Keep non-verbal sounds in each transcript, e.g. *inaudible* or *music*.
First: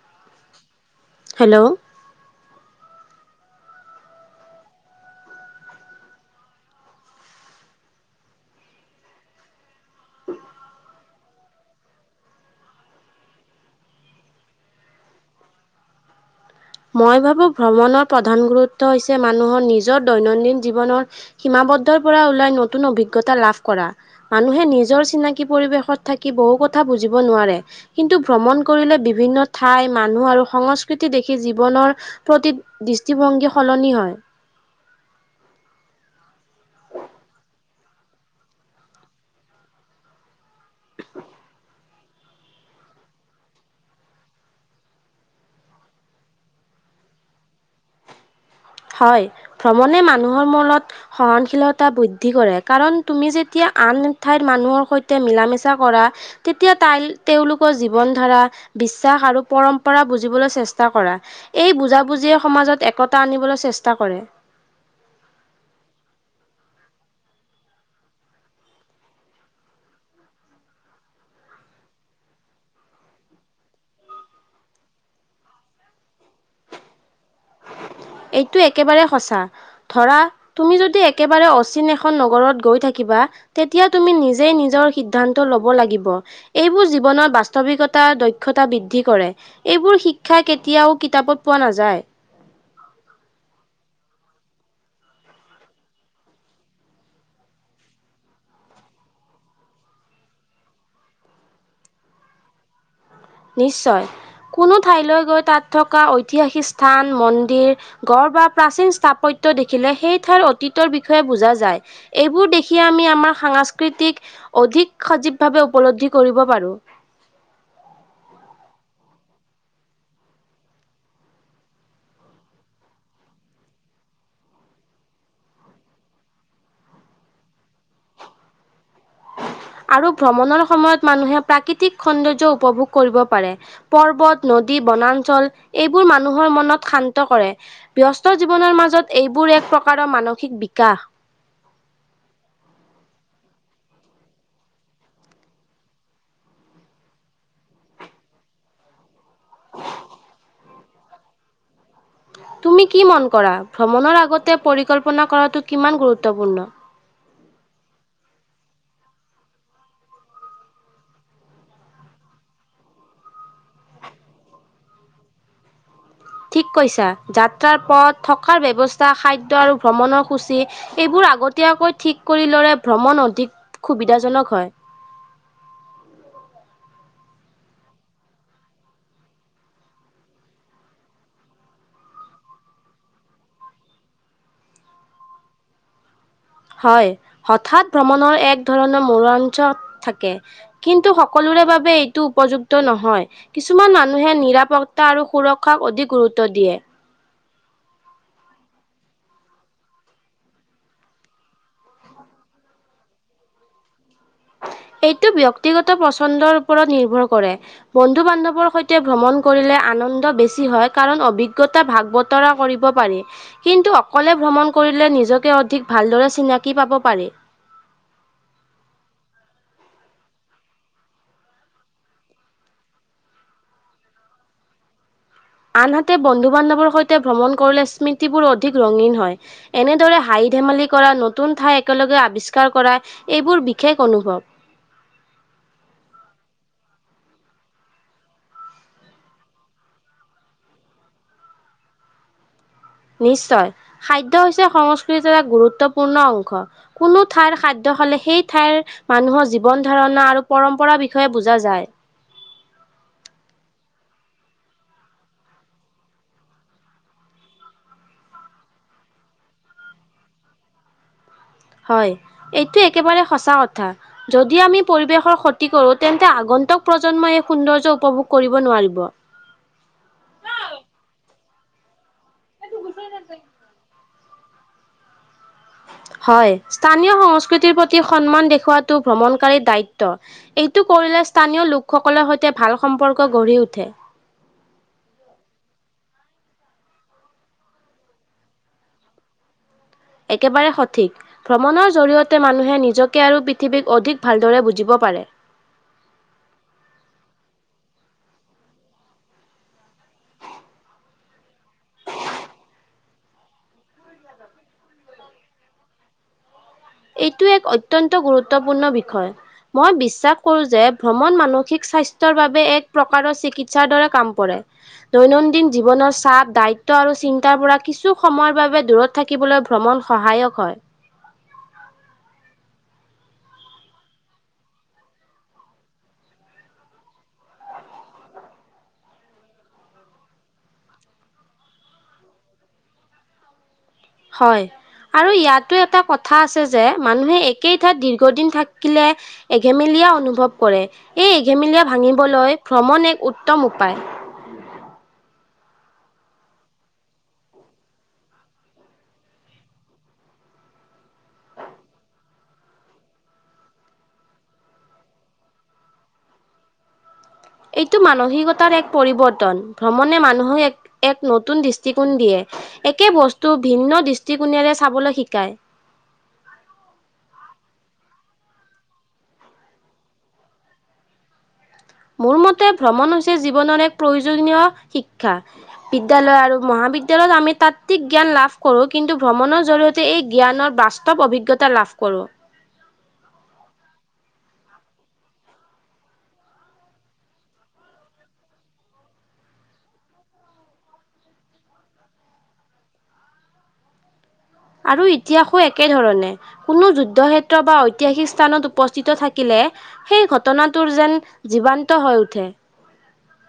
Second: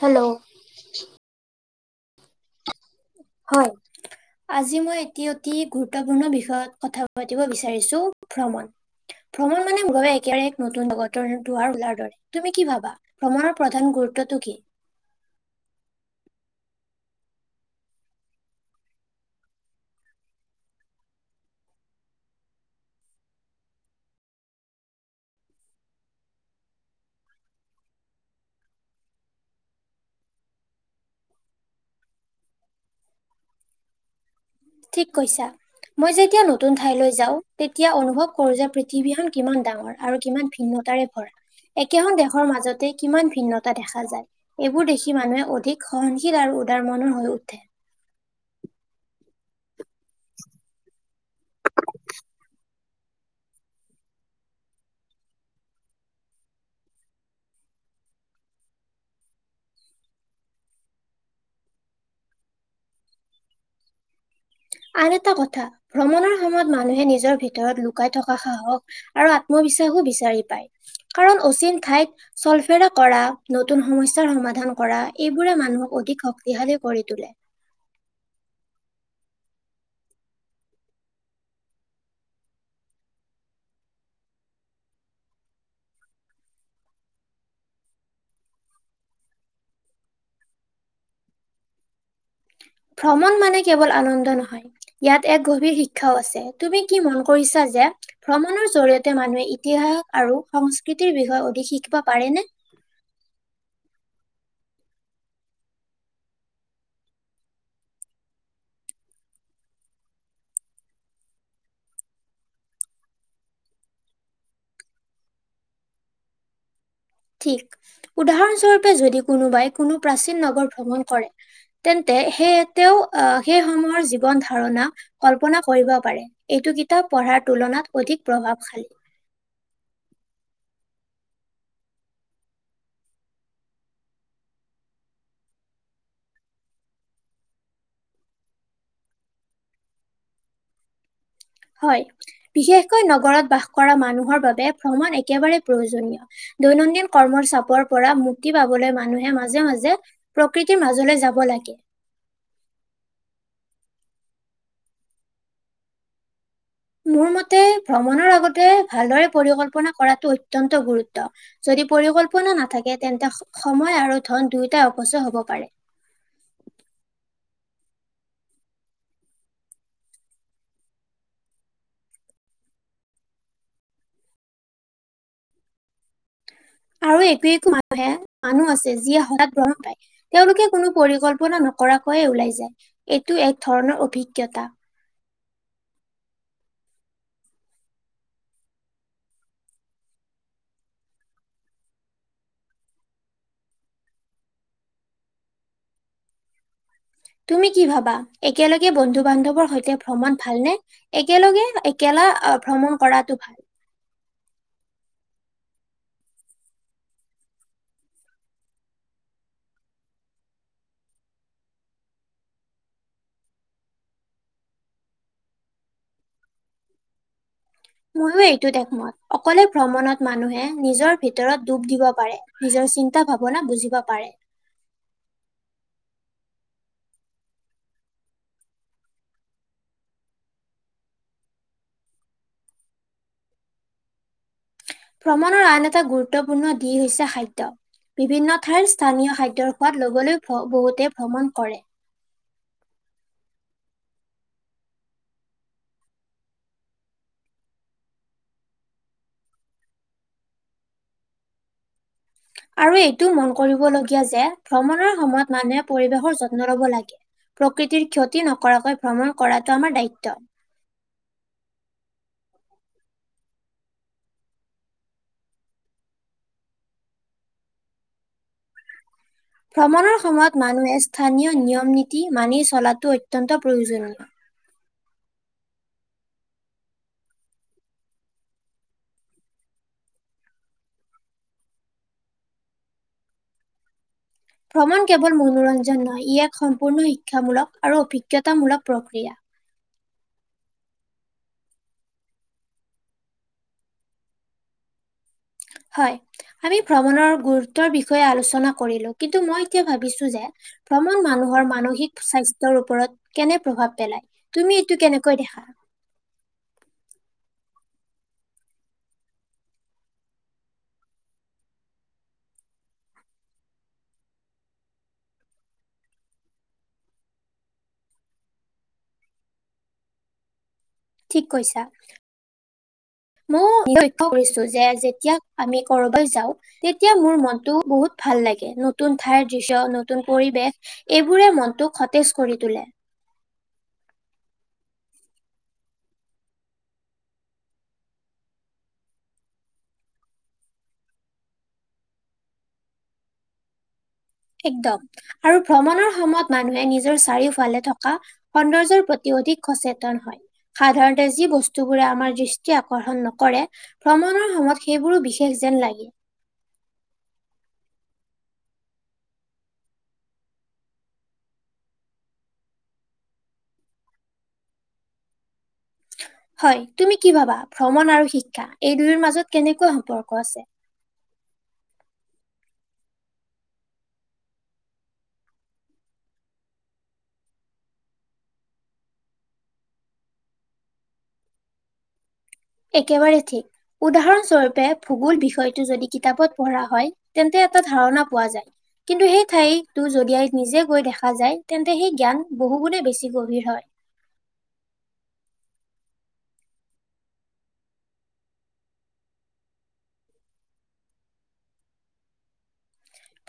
Hello. Hello. হয়। আজি মই এটি অতি গুৰুত্বপূৰ্ণ বিষয়ত কথা পাতিব বিচাৰিছো ভ্ৰমণ। ভ্ৰমণ মানে মোৰ বাবে একেবাৰে এক নতুন জগতৰ দুৱাৰ ওলাৰ দৰে তুমি কি ভাবা? ভ্ৰমণৰ প্ৰধান গুৰুত্বটো কি? মই ভাবো ভ্ৰমণৰ প্ৰধান গুৰুত্ব হৈছে মানুহৰ নিজৰ দৈনন্দিন জীৱনৰ সীমাবদ্ধৰ পৰা ওলাই নতুন অভিজ্ঞতা লাভ কৰা। মানুহে নিজৰ চিনাকি পৰিৱেশত থাকি বহু কথা বুজিব নোৱাৰে। কিন্তু ভ্ৰমণ কৰিলে বিভিন্ন ঠাই মানুহ আৰু সংস্কৃতি দেখি সি জীৱনৰ প্ৰতি দৃষ্টিভংগী সলনি হয়। ঠিক কৈছা। মই যেতিয়া নতুন ঠাইলৈ যাও তেতিয়া অনুভৱ কৰো যে পৃথিৱীখন কিমান ডাঙৰ আৰু কিমান ভিন্নতাৰে ভৰা একেখন দেশৰ মাজতে কিমান ভিন্নতা দেখা যায়। এইবোৰ দেখি মানুহে অধিক সহনশীল আৰু উদাৰ মনৰ হৈ উঠে। হয় ভ্ৰমণে মানুহৰ মনত সহনশীলতা বৃদ্ধি কৰে কাৰণ তুমি যেতিয়া আন ঠাইৰ মানুহৰ সৈতে মিলা মিছা কৰা তেতিয়া তাই তেওঁলোকৰ জীৱন ধাৰা, বিশ্বাস আৰু পৰম্পৰা বুজিবলৈ চেষ্টা কৰা এই বুজাবুজিয়ে সমাজত একতা আনিবলৈ চেষ্টা কৰে। আন এটা কথা ভ্ৰমণৰ সময়ত মানুহে নিজৰ ভিতৰত লুকাই থকা সাহস আৰু আত্মবিশ্বাসো বিচাৰি পায় কাৰণ অচিন ঠাইত, চলফেৰা কৰা নতুন সমস্যাৰ সমাধান কৰা এইবোৰে মানুহক অধিক শক্তিশালী কৰি তোলে। এইটো একেবাৰে সঁচা ধৰা, তুমি যদি একেবাৰে অচিন এখন নগৰত গৈ থাকিবা। তেতিয়া তুমি নিজেই নিজৰ সিদ্ধান্ত লব লাগিব। এইবোৰ জীৱনত বাস্তৱিকতা দক্ষতা বৃদ্ধি কৰে। এইবোৰ শিক্ষা কেতিয়াও কিতাপত পোৱা নাযায়। ভ্ৰমণ মানে কেৱল আনন্দ নহয়। ইয়াত এক গভীৰ শিক্ষাও আছে তুমি কি মন কৰিছা যে। ভ্ৰমণৰ জৰীয়তে মানুহে ইতিহাস আৰু সংস্কৃতিৰ বিষয়ে অধিক শিকিব পাৰেনে। নিশ্চয় কোনো ঠাইলৈ গৈ তাত থকা ঐতিহাসিক স্থান মন্দিৰ। গড় বা প্ৰাচীন স্থাপত্য দেখিলে সেই ঠাইৰ অতীতৰ বিষয়ে বুজা যায়। এইবোৰ দেখিয়ে আমি আমাৰ সাংস্কৃতিক অধিক সজীৱ ভাৱে উপলব্ধি কৰিব পাৰো। ঠিক উদাহৰণস্বৰূপে যদি কোনোবাই কোনো প্ৰাচীন নগৰ ভ্ৰমণ কৰে। তেন্তে সেইয়ে তেওঁ আহ সেই সমহৰ জীৱন ধাৰণা। কল্পনা কৰিব পাৰে এইটো কিতাপ পঢ়াৰ তুলনাত অধিক প্ৰভাৱশালী। আৰু ভ্ৰমণৰ সময়ত মানুহে প্ৰাকৃতিক সৌন্দৰ্য্য উপভোগ কৰিব পাৰে। পৰ্বত, নদী, বনাঞ্চল এইবোৰ মানুহৰ মনত শান্ত কৰে। ব্যস্ত জীৱনৰ মাজত এইবোৰ এক প্ৰকাৰৰ মানসিক বিকাশ। হয় বিশেষকৈ নগৰত বাস কৰা মানুহৰ বাবে ভ্ৰমণ একেবাৰে প্ৰয়োজনীয়। দৈনন্দিন কৰ্মৰ চাপৰ পৰা মুক্তি পাবলৈ মানুহে। মাজে-মাজে প্ৰকৃতিৰ মাজলৈ যাব লাগে। তুমি কি মন কৰা ভ্ৰমণৰ আগতে পৰিকল্পনা কৰাটো কিমান গুৰুত্বপূৰ্ণ। মোৰ মতে ভ্ৰমণৰ আগতে ভালদৰে পৰিকল্পনা কৰাটো অত্যন্ত গুৰুত্ব। যদি পৰিকল্পনা নাথাকে তেন্তে সময় আৰু ধন দুয়োটাই অপচয় হব পাৰে। ঠিক কৈছা যাত্ৰাৰ পথ থকাৰ ব্যৱস্থা খাদ্য আৰু ভ্ৰমণৰ সূচী। এইবোৰ আগতীয়াকৈ ঠিক কৰি ললে ভ্ৰমণ অধিক সুবিধাজনক হয়। আৰু একো একো মানুহে মানুহ আছে যি এ সময়ত গম পাই। তেওঁলোকে কোনো পৰিকল্পনা নকৰাকৈয়ে ওলাই যায় এইটো এক ধৰণৰ অভিজ্ঞতা। হয় হঠাৎ ভ্ৰমণৰ এক ধৰণৰ মনোৰঞ্জ থাকে। কিন্তু সকলোৰে বাবে এইটো উপযুক্ত নহয়। কিছুমান মানুহে নিৰাপত্তা আৰু সুৰক্ষাক অধিক গুৰুত্ব দিয়ে। তুমি কি ভাবা একেলগে বন্ধু-বান্ধৱৰ সৈতে ভ্ৰমণ ভালনে? একেলগে একেলা অ, ভ্ৰমণ কৰাটো ভাল। এইটো ব্যক্তিগত পচন্দৰ ওপৰত নিৰ্ভৰ কৰে। বন্ধু-বান্ধৱৰ সৈতে ভ্ৰমন কৰিলে আনন্দ বেছি হয় কাৰণ অভিজ্ঞতা ভাগ বত বতৰা কৰিব পাৰি। কিন্তু অকলে ভ্ৰমণ কৰিলে নিজকে অধিক ভালদৰে চিনাকি পাব পাৰি। ময়ো এইটোত একমত অকলে ভ্ৰমণত মানুহে নিজৰ ভিতৰত ডুব দিব পাৰে। নিজৰ চিন্তা ভাৱনা বুজিব পাৰে। আনহাতে বন্ধু-বান্ধৱৰ সৈতে ভ্ৰমণ কৰিলে স্মৃতিবোৰ অধিক ৰঙীন হয়। এনেদৰে হাঁহি ধেমালি কৰা নতুন ঠাই একেলগে আৱিষ্কাৰ কৰা এইবোৰ বিশেষ অনুভৱ। ভ্ৰমণৰ আন এটা গুৰুত্বপূৰ্ণ দি হৈছে খাদ্য। বিভিন্ন ঠাইৰ স্থানীয় খাদ্যৰ সোৱাদ লবলৈ বহুতে ভ্ৰমণ কৰে। নিশ্চয় খাদ্য হৈছে সংস্কৃতিৰ এক গুৰুত্বপূৰ্ণ অংশ। কোনো ঠাইৰ খাদ্য খালে সেই ঠাইৰ মানুহৰ জীৱন-ধাৰণা আৰু পৰম্পৰা বিষয়ে বুজা যায়। আৰু এইটোও মন কৰিবলগীয়া যে ভ্ৰমণৰ সময়ত মানুহে পৰিৱেশৰ যত্ন লব লাগে। প্ৰকৃতিৰ ক্ষতি নকৰাকৈ ভ্ৰমণ কৰাটো আমাৰ দায়িত্ব। হয় এইটো একেবাৰে সঁচা কথা। যদি আমি পৰিৱেশৰ ক্ষতি কৰোঁ তেন্তে আগন্তুক প্ৰজন্মই এই সৌন্দৰ্য উপভোগ কৰিব নোৱাৰিব। ভ্ৰমণৰ সময়ত মানুহে স্থানীয় নিয়ম - নীতি মানি চলাটো অত্যন্ত প্ৰয়োজনীয়। হয় স্থানীয় সংস্কৃতিৰ প্ৰতি সন্মান দেখওৱাটো ভ্ৰমণকাৰীৰ দায়িত্ব। এইটো কৰিলে স্থানীয় লোকসকলৰ সৈতে ভাল সম্পৰ্ক গঢ়ি উঠে। ভ্ৰমণ কেৱল মনোৰঞ্জন নহয় ই এক সম্পূৰ্ণ শিক্ষামূলক আৰু অভিজ্ঞতামূলক প্ৰক্ৰিয়া। একেবাৰে সঠিক। ভ্ৰমণৰ জৰি়য়তে মানুহে নিজকে আৰু পৃথিৱীক অধিক ভালদৰে বুজিব পাৰে। হয় আমি ভ্ৰমণৰ গুৰুত্বৰ বিষয়ে আলোচনা কৰিলোঁ কিন্তু মই এতিয়া ভাবিছো যে ভ্ৰমণ মানুহৰ মানসিক স্বাস্থ্যৰ ওপৰত কেনে প্ৰভাৱ পেলায় তুমি এইটো কেনেকৈ দেখা? এইটো এক অত্যন্ত গুৰুত্বপূৰ্ণ বিষয়। মই বিশ্বাস কৰো যে ভ্ৰমণ মানসিক স্বাস্থ্যৰ বাবে এক প্ৰকাৰৰ চিকিৎসাৰ দৰে কাম কৰে। দৈনন্দিন জীৱনৰ চাপ, দায়িত্ব আৰু চিন্তাৰ পৰা কিছু সময়ৰ বাবে দূৰত থাকিবলৈ ভ্ৰমণ সহায়ক হয়। ঠিক কৈছা। মইও লক্ষ্য কৰিছো যে যেতিয়া আমি *unintelligible* যাওঁ তেতিয়া মোৰ মনটো বহুত ভাল লাগে নতুন ঠাইৰ দৃশ্য, নতুন পৰিৱেশ এইবোৰে মনটোক সতেজ কৰি তোলে। হয়। আৰু ইয়াতো এটা কথা আছে যে মানুহে একেই ঠাইত দীৰ্ঘদিন থাকিলে এঘেমেলীয়া অনুভৱ কৰে এই এঘেমেলীয়া ভাঙিবলৈ ভ্ৰমণ এক উত্তম উপায়। একদম আৰু ভ্ৰমণৰ সময়ত মানুহে নিজৰ চাৰিওফালে থকা সৌন্দৰ্যৰ প্ৰতি অধিক সচেতন হয়। সাধাৰতে যি বস্তু বোৰে আমাৰ দৃষ্টি আকৰ্ষণ নকৰে ভ্ৰমণৰ সময়ত সেইবোৰো বিশেষ যেন লাগে। এইটো মানসিকতাৰ এক পৰিৱৰ্তন ভ্ৰমণে মানুহক এক-এক নতুন দৃষ্টিকোণ দিয়ে। একে বস্তু ভিন্ন দৃষ্টিকোণেৰে চাবলৈ শিকায়। হয় তুমি কি ভাবা ভ্ৰমণ আৰু শিক্ষা এই দুয়োৰ মাজত কেনেকৈ সম্পৰ্ক আছে? মোৰ মতে ভ্ৰমণ হৈছে জীৱনৰ এক প্ৰয়োজনীয় শিক্ষা। বিদ্যালয় আৰু মহাবিদ্যালয়ত আমি তাত্ত্বিক জ্ঞান লাভ কৰোঁ কিন্তু ভ্ৰমণৰ জৰিয়তে এই জ্ঞানৰ বা স্তৱ অভিজ্ঞতা লাভ কৰোঁ। একেবাৰে ঠিক উদাহৰণ স্বৰূপে ভূগোল বিষয়টো যদি কিতাপত পঢ়া হয় তেন্তে এটা ধাৰণা পোৱা যায়। কিন্তু সেই ঠাইতো যদি আই নিজে গৈ দেখা যায় তেন্তে সেই জ্ঞান বহু গুনে বেছি গভীৰ হয়। আৰু ইতিহাসো একে ধৰণে। কোনো যুদ্ধ ক্ষেত্ৰ বা ঐতিহাসিক স্থানত উপস্থিত থাকিলে সেই ঘটনাটোৰ যেন জীৱান্ত হৈ উঠে।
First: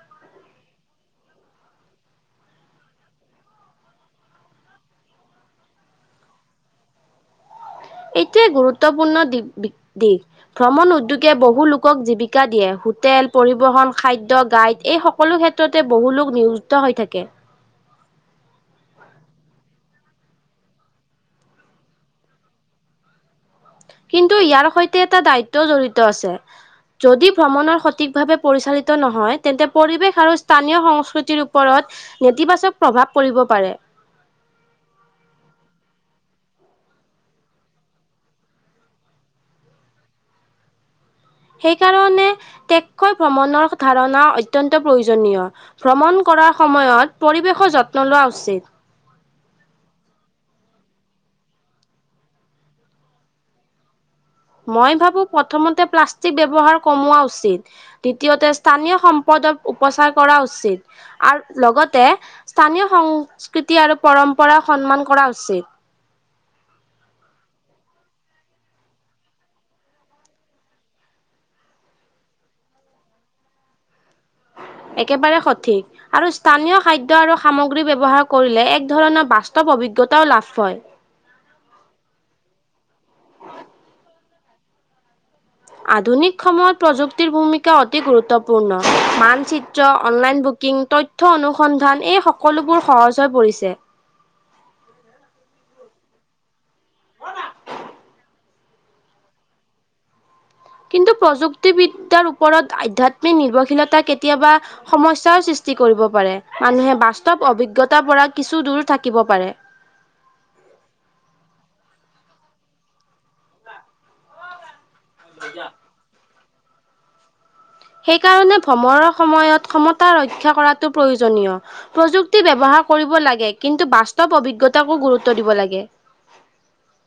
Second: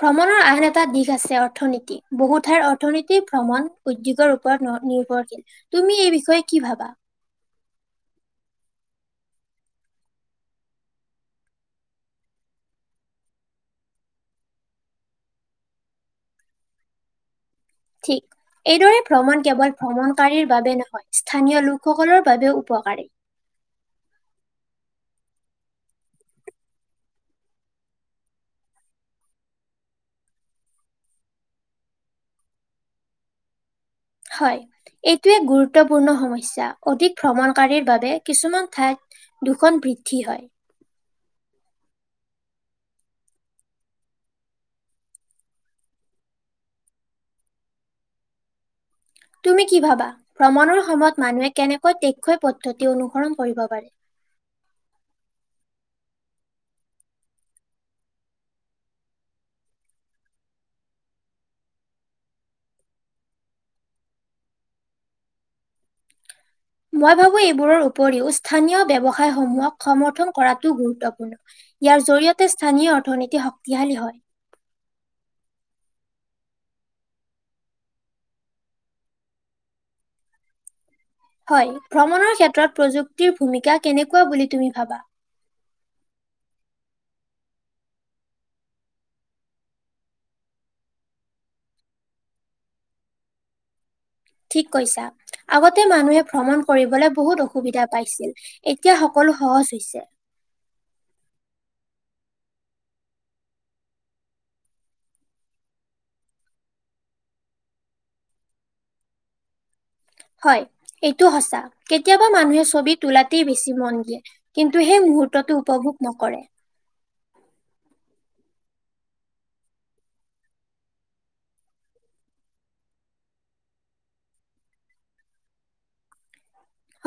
ভ্ৰমণৰ আন এটা দিশ আছে অৰ্থনীতি, বহু ঠাইৰ অৰ্থনৈতি ভ্ৰমণ উদ্যোগৰ ওপৰত ন নিৰ্ভৰশীল তুমি এই বিষয়ে কি ভাবা? এইটোৱে গুৰুত্বপূৰ্ণ দি বি দিশ। ভ্ৰমণ উদ্যোগে বহু লোকক জীৱিকা দিয়ে হোটেল পৰিবহন খাদ্য গাইড এই সকলো ক্ষেত ততে বহু লোক নিয়োজিত হৈ থাকে। ঠিক। এইদৰে ভ্ৰমণ কেৱল ভ্ৰমণকাৰীৰ বাবে নহয় স্থানীয় লোকসকলৰ বাবেও উপকাৰী। কিন্তু ইয়াৰ সৈতে এটা দায়িত্বও জড়িত আছে। যদি ভ্ৰমণৰ সঠিকভাৱে পৰিচালিত নহয় তেন্তে পৰিৱেশ আৰু স্থানীয় সংস্কৃতিৰ ওপৰত নেতিবাচক প্ৰভাৱ পৰিব পাৰে। হয় এইটোৱে গুৰুত্বপূৰ্ণ সমস্যা, অধিক ভ্ৰমণকাৰীৰ বাবে কিছুমান ঠাইত দুখন বৃদ্ধি হয়। সেইকাৰণে টেককৈ ভ্ৰমণৰ ধাৰণা অত্যন্ত প্ৰয়োজনীয়। ভ্ৰমণ কৰাৰ সময়ত পৰিৱেশৰ যত্ন লোৱা উচিত। তুমি কি ভাবা ভ্ৰমণৰ সময়ত মানুহে কেনেকৈ টেককৈ পদ্ধতি অনুসৰণ কৰিব পাৰে। মই ভাবো প্ৰথমতে প্লাষ্টিক ব্যৱহাৰ কমোৱা উচিত। দ্বিতীয়তে স্থানীয় সম্পদক উপচাৰ কৰা উচিত। আৰু লগতে স্থানীয় সংস্কৃতি আৰু পৰম্পৰা সন্মান কৰা উচিত। মই ভাবো এইবোৰৰ উপৰিও স্থানীয় ব্যৱসায়সমূহক সমৰ্থন কৰাটো গুৰুত্বপূৰ্ণ। ইয়াৰ জৰিয়তে স্থানীয় অৰ্থনীতি শক্তিশালী হয়। একেবাৰে সঠিক। আৰু স্থানীয় খাদ্য আৰু সামগ্ৰী ব্যৱহাৰ কৰিলে এক ধৰণৰ বাস্তৱ অভিজ্ঞতাও লাভ হয়। হয় ভ্ৰমণৰ ক্ষেত্ৰত প্ৰযুক্তিৰ ভূমিকা কেনেকুৱা বুলি তুমি ভাবা? আধুনিক সময়ত প্ৰযুক্তিৰ ভূমিকা অতি গুৰুত্বপূৰ্ণ মানচিত্ৰ অনলাইন বুকিং তৈ থ অনুসন্ধান এই সকলোবোৰ সহজ হৈ পৰিছে‍। ঠিক কৈছা। আগতে মানুহে ভ্ৰমণ কৰিবলৈ বহুত অসুবিধা পাইছিল এতিয়া সকলো সহজ হৈছে। কিন্তু প্ৰযুক্তিবিদ্যাৰ ওপৰত আধ্যাত্মিক নিৰ্ভৰশীলতা কেতিয়াবা সমস্যাৰ সৃষ্টি কৰিব পাৰে। মানুহে বাস্তৱ অভিজ্ঞতাৰ পৰা কিছু দূৰ থাকিব পাৰে। হয় এইটো সঁচা, কেতিয়াবা মানুহে ছবি তোলাতেই বেছি মন দিয়ে। কিন্তু সেই মূহোততো উপভোগ নকৰে। সেইকাৰণে ভ্ৰমণৰ সময়ত ক্ষমতা ৰক্ষা কৰাটো প্ৰয়োজনীয়। প্ৰযুক্তি ব্যৱহাৰ কৰিব লাগে কিন্তু বাস্তৱ অভিজ্ঞতাকো গুৰুত্ব দিব লাগে।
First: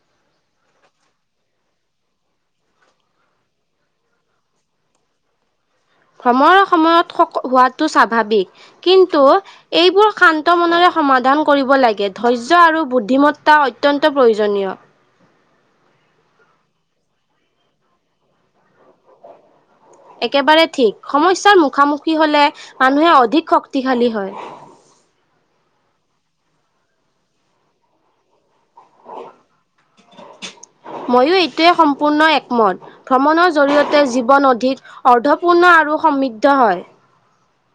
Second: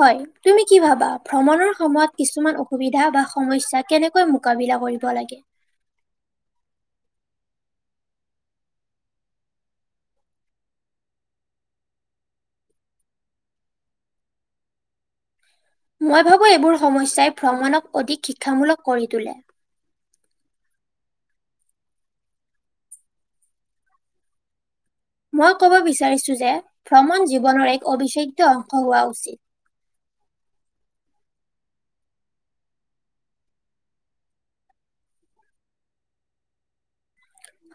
হয়। তুমি কি ভাবা ভ্ৰমণৰ সময়ত কিছুমান অসুবিধা বা সমস্যা কেনেকৈ মোকাবিলা কৰিব লাগে। সময়ত সময়ত সক হোৱাটো স্বাভাৱিক কিন্তু‌ এইবোৰ শান্ত মনেৰে সমাধান কৰিব লাগে ধৈৰ্য্য আৰু বুদ্ধিমত্তা অত্যন্ত প্ৰয়োজনীয়। মই ভাবোঁ এইবোৰ সমস্যাই ভ্ৰমণক অধিক শিক্ষামূলক কৰি তোলে। একেবাৰে ঠিক সমস্যাৰ মুখামুখি হলে মানুহে অধিক শক্তিশালী হয়। মই কব বিচাৰিছো যে ভ্ৰমণ জীৱনৰ এক অবিচ্ছেদ্য অংশ হোৱা উচিত। *inaudible* ময়ো এইটোৱে সম্পূৰ্ণ একমত। ভ্ৰমণৰ জৰিয়তে জীৱন অধিক অৰ্ধপূৰ্ণ আৰু সমৃদ্ধ হয়।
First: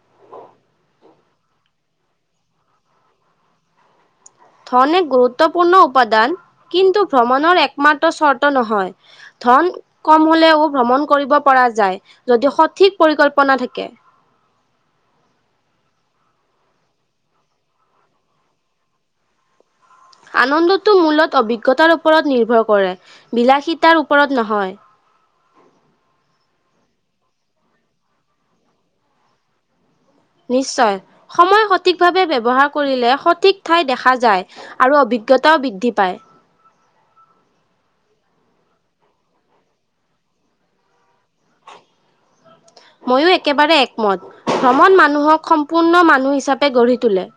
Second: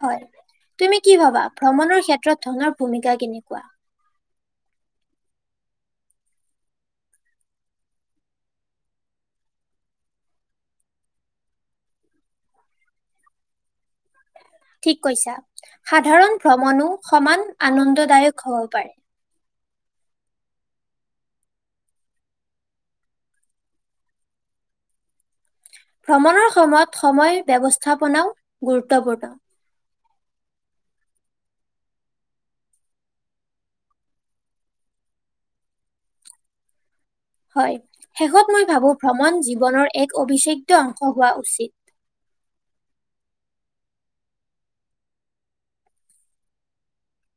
হয়, তুমি কি ভাবা ভ্ৰমণৰ ক্ষেত্ৰত ধনৰ ভূমিকা কেনেকুৱা। ধন এক গুৰুত্বপূৰ্ণ উপাদান কিন্তু ভ্ৰমণৰ একমাত্ৰ চৰ্ত নহয়। ধন কম হলেও ভ্ৰমণ কৰিব পৰা যায় যদিও সঠিক পৰিকল্পনা থাকে। ঠিক কৈছা সাধাৰণ ভ্ৰমণো সমান আনন্দদায়ক হব পাৰে। আনন্দটো মূলত অভিজ্ঞতাৰ ওপৰত নিৰ্ভৰ কৰে বিলাসী তাৰ ওপৰত নহয়। ভ্ৰমণৰ সময়ত সময় ব্যৱস্থাপনাও গুৰুত্বপূৰ্ণ। নিশ্চয় সময় সঠিকভাৱে ব্যৱহাৰ কৰিলে সঠিক ঠাই দেখা যায়। আৰু অভিজ্ঞতাও বৃদ্ধি পায়। হয় শেষত মই ভাবো ভ্ৰমণ জীৱনৰ এক অবিচ্ছেদ্য অংশ হোৱা উচিত। মইয়ো একেবাৰে একমত ভ্ৰমণ মানুহক সম্পূৰ্ণ মানুহ হিচাপে গঢ়ি তোলে।